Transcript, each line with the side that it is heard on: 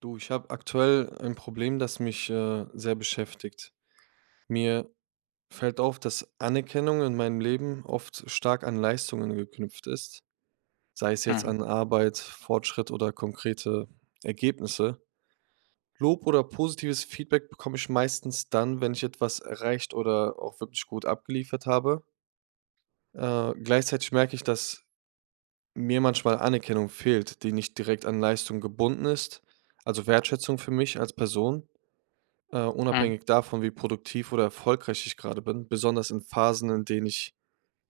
right: Du, ich habe aktuell ein Problem, das mich sehr beschäftigt. Mir fällt auf, dass Anerkennung in meinem Leben oft stark an Leistungen geknüpft ist, sei es jetzt
left: Mhm,
right: an Arbeit, Fortschritt oder konkrete Ergebnisse. Lob oder positives Feedback bekomme ich meistens dann, wenn ich etwas erreicht oder auch wirklich gut abgeliefert habe. Gleichzeitig merke ich, dass mir manchmal Anerkennung fehlt, die nicht direkt an Leistung gebunden ist, also Wertschätzung für mich als Person. äh,
left: mhm,
right: unabhängig davon, wie produktiv oder erfolgreich ich gerade bin, besonders in Phasen, in denen ich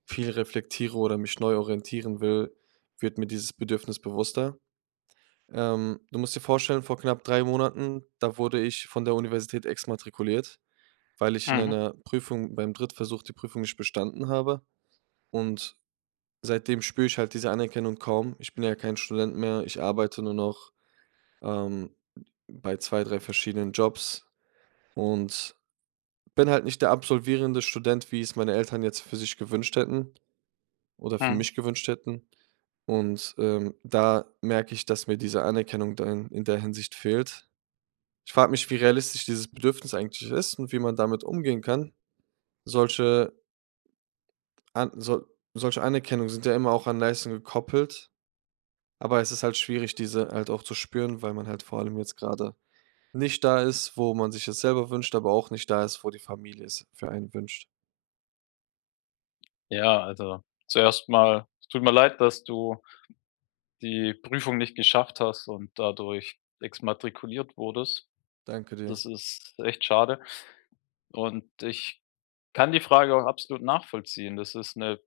right: viel reflektiere oder mich neu orientieren will, wird mir dieses Bedürfnis bewusster. Du musst dir vorstellen, vor knapp 3 Monaten, da wurde ich von der Universität exmatrikuliert, weil ich in
left: mhm,
right: einer Prüfung beim Drittversuch die Prüfung nicht bestanden habe. Und seitdem spüre ich halt diese Anerkennung kaum. Ich bin ja kein Student mehr, ich arbeite nur noch ähm, bei zwei, drei verschiedenen Jobs und bin halt nicht der absolvierende Student, wie es meine Eltern jetzt für sich gewünscht hätten oder für
left: mhm.
right: mich gewünscht hätten. Und da merke ich, dass mir diese Anerkennung dann in der Hinsicht fehlt. Ich frage mich, wie realistisch dieses Bedürfnis eigentlich ist und wie man damit umgehen kann. Solche an sol solche Anerkennungen sind ja immer auch an Leistung gekoppelt, aber es ist halt schwierig, diese halt auch zu spüren, weil man halt vor allem jetzt gerade nicht da ist, wo man sich es selber wünscht, aber auch nicht da ist, wo die Familie es für einen wünscht.
left: Ja, also, zuerst mal, es tut mir leid, dass du die Prüfung nicht geschafft hast und dadurch exmatrikuliert wurdest.
right: Danke dir.
left: Das ist echt schade und ich kann die Frage auch absolut nachvollziehen. Das ist eine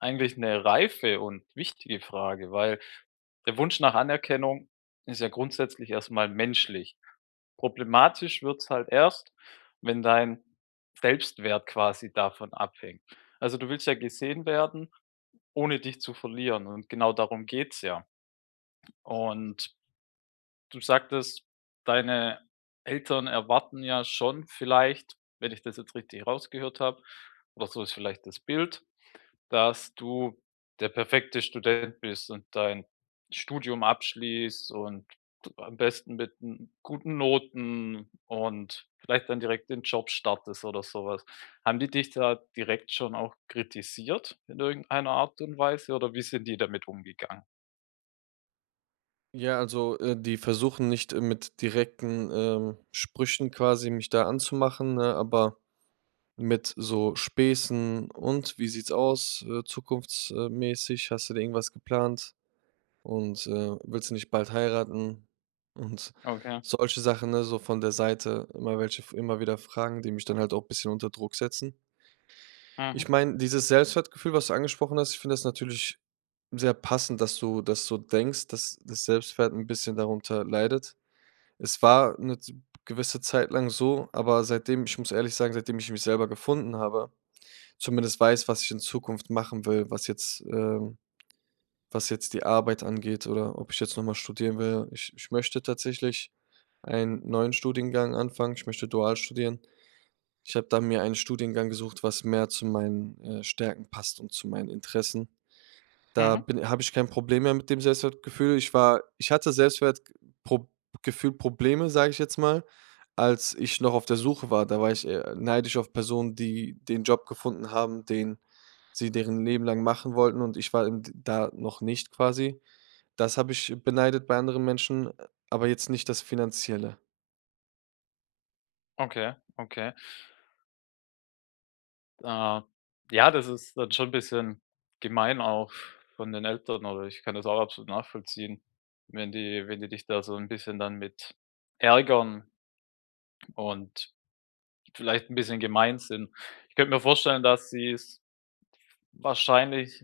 left: Eigentlich eine reife und wichtige Frage, weil der Wunsch nach Anerkennung ist ja grundsätzlich erstmal menschlich. Problematisch wird's halt erst, wenn dein Selbstwert quasi davon abhängt. Also, du willst ja gesehen werden, ohne dich zu verlieren, und genau darum geht's ja. Und du sagtest, deine Eltern erwarten ja schon vielleicht, wenn ich das jetzt richtig rausgehört habe, oder so ist vielleicht das Bild, dass du der perfekte Student bist und dein Studium abschließt und am besten mit 'n guten Noten und vielleicht dann direkt den Job startest oder sowas. Haben die dich da direkt schon auch kritisiert in irgendeiner Art und Weise oder wie sind die damit umgegangen?
right: Ja, also, die versuchen nicht, mit direkten, Sprüchen quasi mich da anzumachen, ne, aber mit so Späßen und: „Wie sieht's aus, zukunfts Hast du dir irgendwas geplant? Und, willst du nicht bald heiraten?" Und
left: Okay.
right: solche Sachen, ne, so von der Seite immer welche immer wieder Fragen, die mich dann halt auch ein bisschen unter Druck setzen.
left: Mhm.
right: Ich meine, dieses Selbstwertgefühl, was du angesprochen hast, ich finde das natürlich sehr passend, dass du das so denkst, dass das Selbstwert ein bisschen darunter leidet. Es war eine z gewisse Zeit lang so, aber seitdem ich muss ehrlich sagen, seitdem ich mich selber gefunden habe, zumindest weiß, was ich in Zukunft machen will, was jetzt die Arbeit angeht oder ob ich jetzt nochmal studieren will. Ich möchte tatsächlich einen neuen Studiengang anfangen. Ich möchte dual studieren. Ich habe da mir einen Studiengang gesucht, was mehr zu meinen, Stärken passt und zu meinen Interessen. Da
left: Mhm.
right: bin habe ich kein Problem mehr mit dem Selbstwertgefühl. Ich hatte Selbstwertgefühl Probleme, sage ich jetzt mal, als ich noch auf der Suche war. Da war ich, neidisch auf Personen, die den Job gefunden haben, den sie deren Leben lang machen wollten und ich war eben d da noch nicht quasi. Das habe ich beneidet bei anderen Menschen, aber jetzt nicht das Finanzielle.
left: Okay, okay. Äh, ja, das ist dann schon 'n bisschen gemein auch von den Eltern, oder ich kann das auch absolut nachvollziehen, wenn die dich da so ein bisschen dann mit ärgern und vielleicht ein bisschen gemein sind. Ich könnte mir vorstellen, dass sie es wahrscheinlich,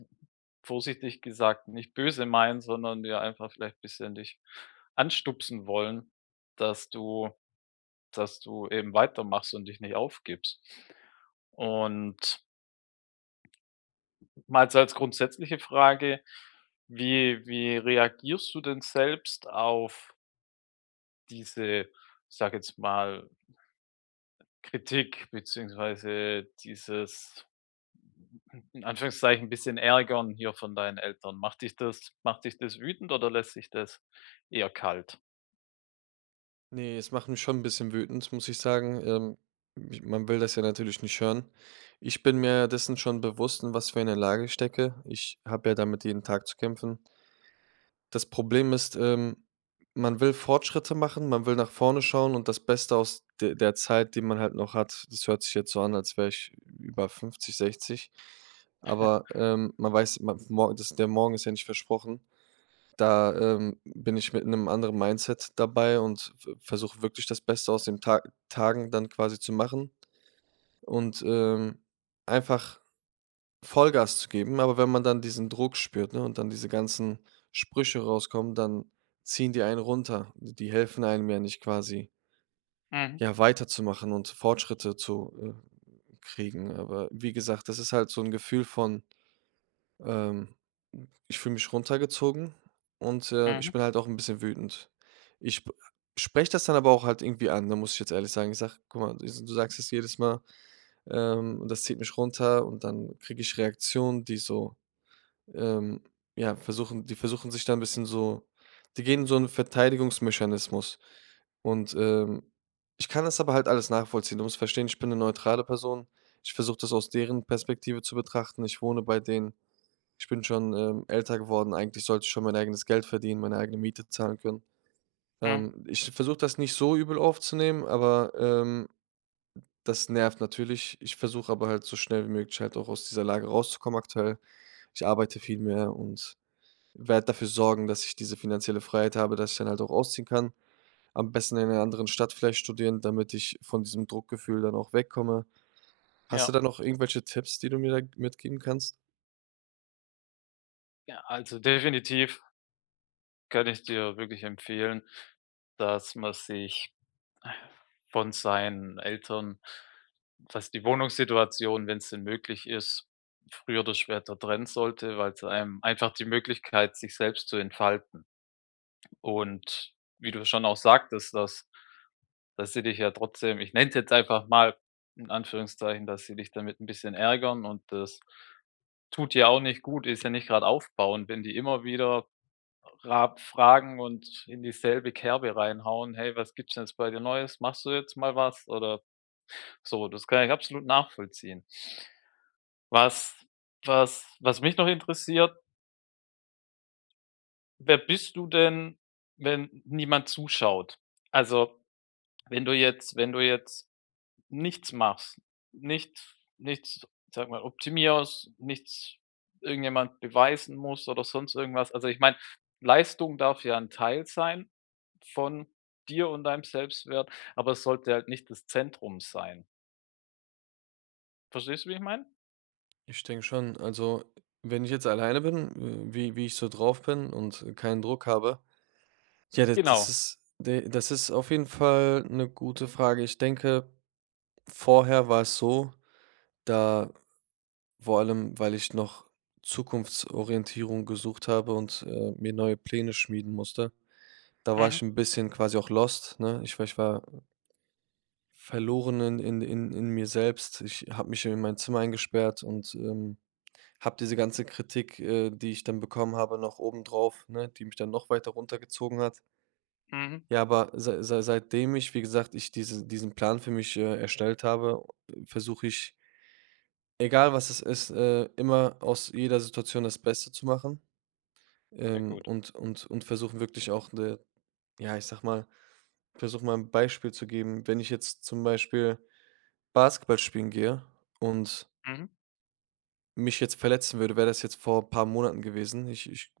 left: vorsichtig gesagt, nicht böse meinen, sondern ja einfach vielleicht ein bisschen dich anstupsen wollen, dass du eben weitermachst und dich nicht aufgibst. Und mal so als grundsätzliche Frage, wie reagierst du denn selbst auf diese, ich sage jetzt mal, Kritik beziehungsweise dieses in Anführungszeichen bisschen Ärgern hier von deinen Eltern? Macht dich das wütend oder lässt sich das eher kalt?
right: Ne, es macht mich schon ein bisschen wütend, muss ich sagen. Ich man will das ja natürlich nicht hören. Ich bin mir dessen schon bewusst, in was für einer Lage ich stecke. Ich habe ja damit jeden Tag zu kämpfen. Das Problem ist, man will Fortschritte machen, man will nach vorne schauen und das Beste aus de der Zeit, die man halt noch hat. Das hört sich jetzt so an, als wäre ich über 50, 60. Aber, man weiß, man mor das der Morgen ist ja nicht versprochen. Da, bin ich mit einem anderen Mindset dabei und versuche wirklich das Beste aus den Ta Tagen dann quasi zu machen und, einfach Vollgas zu geben. Aber wenn man dann diesen Druck spürt, ne, und dann diese ganzen Sprüche rauskommen, dann ziehen die einen runter. Die helfen einem ja nicht quasi,
left: Mhm,
right: ja, weiterzumachen und Fortschritte zu, kriegen. Aber wie gesagt, das ist halt so ein Gefühl von, ähm Ich fühle mich runtergezogen und, ich
left: mhm,
right: bin halt auch ein bisschen wütend. Ich spreche das dann aber auch halt irgendwie an. Da muss ich jetzt ehrlich sagen. Ich sage: „Guck mal, du sagst es jedes Mal, und das zieht mich runter" und dann kriege ich Reaktionen, die so ähm, ja, versuchen die versuchen sich da ein bisschen so die gehen in so einen Verteidigungsmechanismus. Und, ich kann das aber halt alles nachvollziehen. Du musst verstehen, ich bin eine neutrale Person. Ich versuche das aus deren Perspektive zu betrachten. Ich wohne bei denen. Ich bin schon, älter geworden. Eigentlich sollte ich schon mein eigenes Geld verdienen, meine eigene Miete zahlen können.
left: mhm.
right: Ich versuche das nicht so übel aufzunehmen, aber, das nervt natürlich. Ich versuche aber halt so schnell wie möglich halt auch aus dieser Lage rauszukommen aktuell. Ich arbeite viel mehr und werde dafür sorgen, dass ich diese finanzielle Freiheit habe, dass ich dann halt auch ausziehen kann. Am besten in einer anderen Stadt vielleicht studieren, damit ich von diesem Druckgefühl dann auch wegkomme. Hast du
left: Ja,
right: da noch irgendwelche Tipps, die du mir da mitgeben kannst?
left: ja, also definitiv kann ich dir wirklich empfehlen, dass man sich von seinen Eltern, was die Wohnungssituation, wenn es denn möglich ist, früher oder später trennen sollte, weil es einem einfach die Möglichkeit, sich selbst zu entfalten, und wie du schon auch sagtest, dass sie dich ja trotzdem, ich nenne es jetzt einfach mal in Anführungszeichen, dass sie dich damit ein bisschen ärgern, und das tut ja auch nicht gut, ist ja nicht gerade aufbauend, wenn die immer wieder ra fragen und in dieselbe Kerbe reinhauen: „Hey, was gibt's denn jetzt bei dir Neues? Machst du jetzt mal was?“ Oder so. Das kann ich absolut nachvollziehen. Was was mich noch interessiert: Wer bist du denn, wenn niemand zuschaut? Also, wenn du jetzt nichts machst, nichts, sag mal, optimierst, nichts irgendjemand beweisen muss oder sonst irgendwas. Also, ich meine, Leistung darf ja ein Teil sein von dir und deinem Selbstwert, aber es sollte halt nicht das Zentrum sein. Verstehst du, wie ich meine?
right: Ich denke schon, also wenn ich jetzt alleine bin, wie ich so drauf bin und keinen Druck habe, ja, das
left: Genau.
right: ist, das ist auf jeden Fall eine gute Frage. Ich denke, vorher war es so, da Vor allem, weil ich noch Zukunftsorientierung gesucht habe und, mir neue Pläne schmieden musste. Da war
left: Mhm,
right: ich ein bisschen quasi auch lost, ne? Ich war verloren in mir selbst. Ich habe mich in mein Zimmer eingesperrt und, habe diese ganze Kritik, die ich dann bekommen habe, noch obendrauf, ne, die mich dann noch weiter runtergezogen hat.
left: mhm.
right: Ja, aber seitdem ich, wie gesagt, ich diesen Plan für mich, erstellt habe, versuche ich, egal was es ist, immer aus jeder Situation das Beste zu machen.
left: Sehr
right: Ähm,
left: gut.
right: und und und versuchen wirklich auch 'ne ja, ich sag mal versuche mal ein Beispiel zu geben. Wenn ich jetzt zum Beispiel Basketball spielen gehe und
left: Mhm,
right: mich jetzt verletzen würde, wäre das jetzt vor ein paar Monaten gewesen. Ich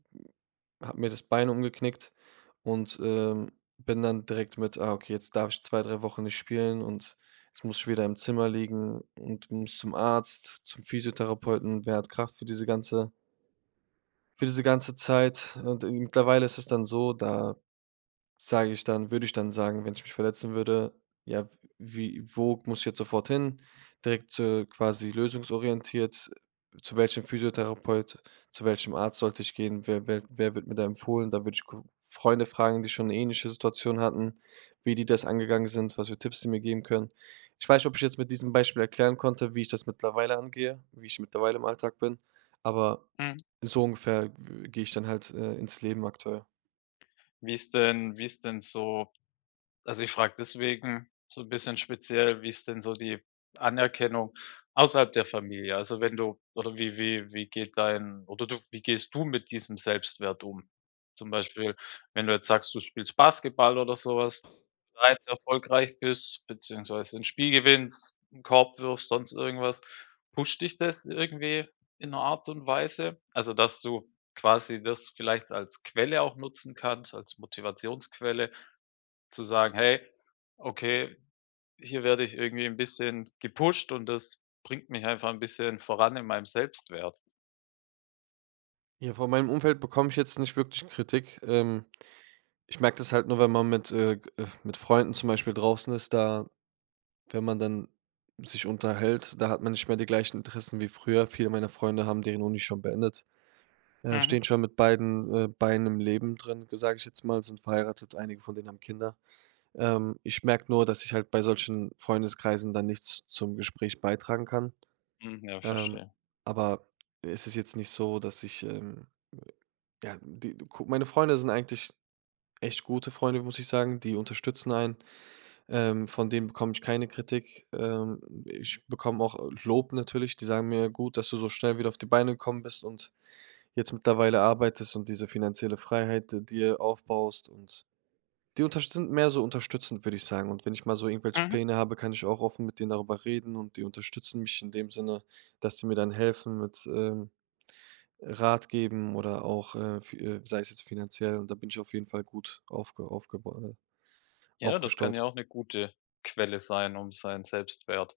right: habe mir das Bein umgeknickt und, bin dann direkt mit: „Ah, okay, jetzt darf ich 2 3 Wochen nicht spielen und jetzt muss ich wieder im Zimmer liegen und muss zum Arzt, zum Physiotherapeuten. Wer hat Kraft für diese ganze Zeit?" Und, mittlerweile ist es dann so, da Sage ich dann würde ich dann sagen, wenn ich mich verletzen würde: „Ja, wie wo muss ich jetzt sofort hin?" Direkt zu quasi lösungsorientiert, zu welchem Physiotherapeut, zu welchem Arzt sollte ich gehen, wer wird mir da empfohlen? Da würde ich gu Freunde fragen, die schon 'ne ähnliche Situation hatten, wie die das angegangen sind, was für Tipps die mir geben können. Ich weiß nicht, ob ich jetzt mit diesem Beispiel erklären konnte, wie ich das mittlerweile angehe, wie ich mittlerweile im Alltag bin, aber
left: mhm.
right: so ungefähr w gehe ich dann halt, ins Leben aktuell.
left: Wie ist denn so Also, ich frage deswegen so ein bisschen speziell, wie ist denn so die Anerkennung außerhalb der Familie? Also, wenn du oder wie wie wie geht dein oder du wie gehst du mit diesem Selbstwert um? Zum Beispiel, wenn du jetzt sagst, du spielst Basketball oder sowas, bereits erfolgreich bist, beziehungsweise ein Spiel gewinnst, 'n Korb wirfst, sonst irgendwas. Pusht dich das irgendwie in einer Art und Weise? Also, dass du quasi das vielleicht als Quelle auch nutzen kannst, als Motivationsquelle? Zu sagen: „Hey, okay, hier werde ich irgendwie ein bisschen gepusht und das bringt mich einfach ein bisschen voran in meinem Selbstwert.“
right: Ja, von meinem Umfeld bekomme ich jetzt nicht wirklich Kritik. Ich merke das halt nur, wenn man mit, mit Freunden zum Beispiel draußen ist, da, wenn man dann sich unterhält, da hat man nicht mehr die gleichen Interessen wie früher. Viele meiner Freunde haben deren Uni schon beendet,
left: Mhm.
right: stehen schon mit beiden Beinen im Leben drin, sage ich jetzt mal, sind verheiratet, einige von denen haben Kinder. Ich merke nur, dass ich halt bei solchen Freundeskreisen dann nichts zum Gespräch beitragen kann.
left: Mhm, ja,
right: Ähm,
left: verstehe.
right: aber es ist jetzt nicht so, dass ich, ja, meine Freunde sind eigentlich echt gute Freunde, muss ich sagen, die unterstützen einen. Von denen bekomme ich keine Kritik. Ich bekomme auch Lob natürlich. Die sagen mir, gut, dass du so schnell wieder auf die Beine gekommen bist und jetzt mittlerweile arbeitest und diese finanzielle Freiheit dir aufbaust. Und die unterst sind mehr so unterstützend, würde ich sagen. Und wenn ich mal so irgendwelche
left: Mhm.
right: Pläne habe, kann ich auch offen mit denen darüber reden und die unterstützen mich in dem Sinne, dass sie mir dann helfen mit Rat geben oder auch, sei es jetzt finanziell. Und da bin ich auf jeden Fall gut aufgebaut.
left: Ja, das kann ja
right: Aufgestaut.
left: auch eine gute Quelle sein, um seinen Selbstwert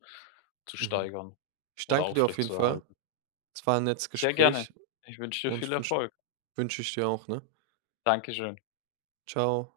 left: zu
right: Mhm.
left: steigern
right: Ich
left: oder
right: danke dir auf jeden Fall.
left: aufrechtzuerhalten.
right: Es war ein nettes
left: Sehr gerne.
right: Gespräch
left: Ich wünsche dir
right: und
left: viel
right: ich wünschen
left: Erfolg.
right: wünsche wünsch wünsch ich dir auch, ne?
left: Dankeschön.
right: Ciao.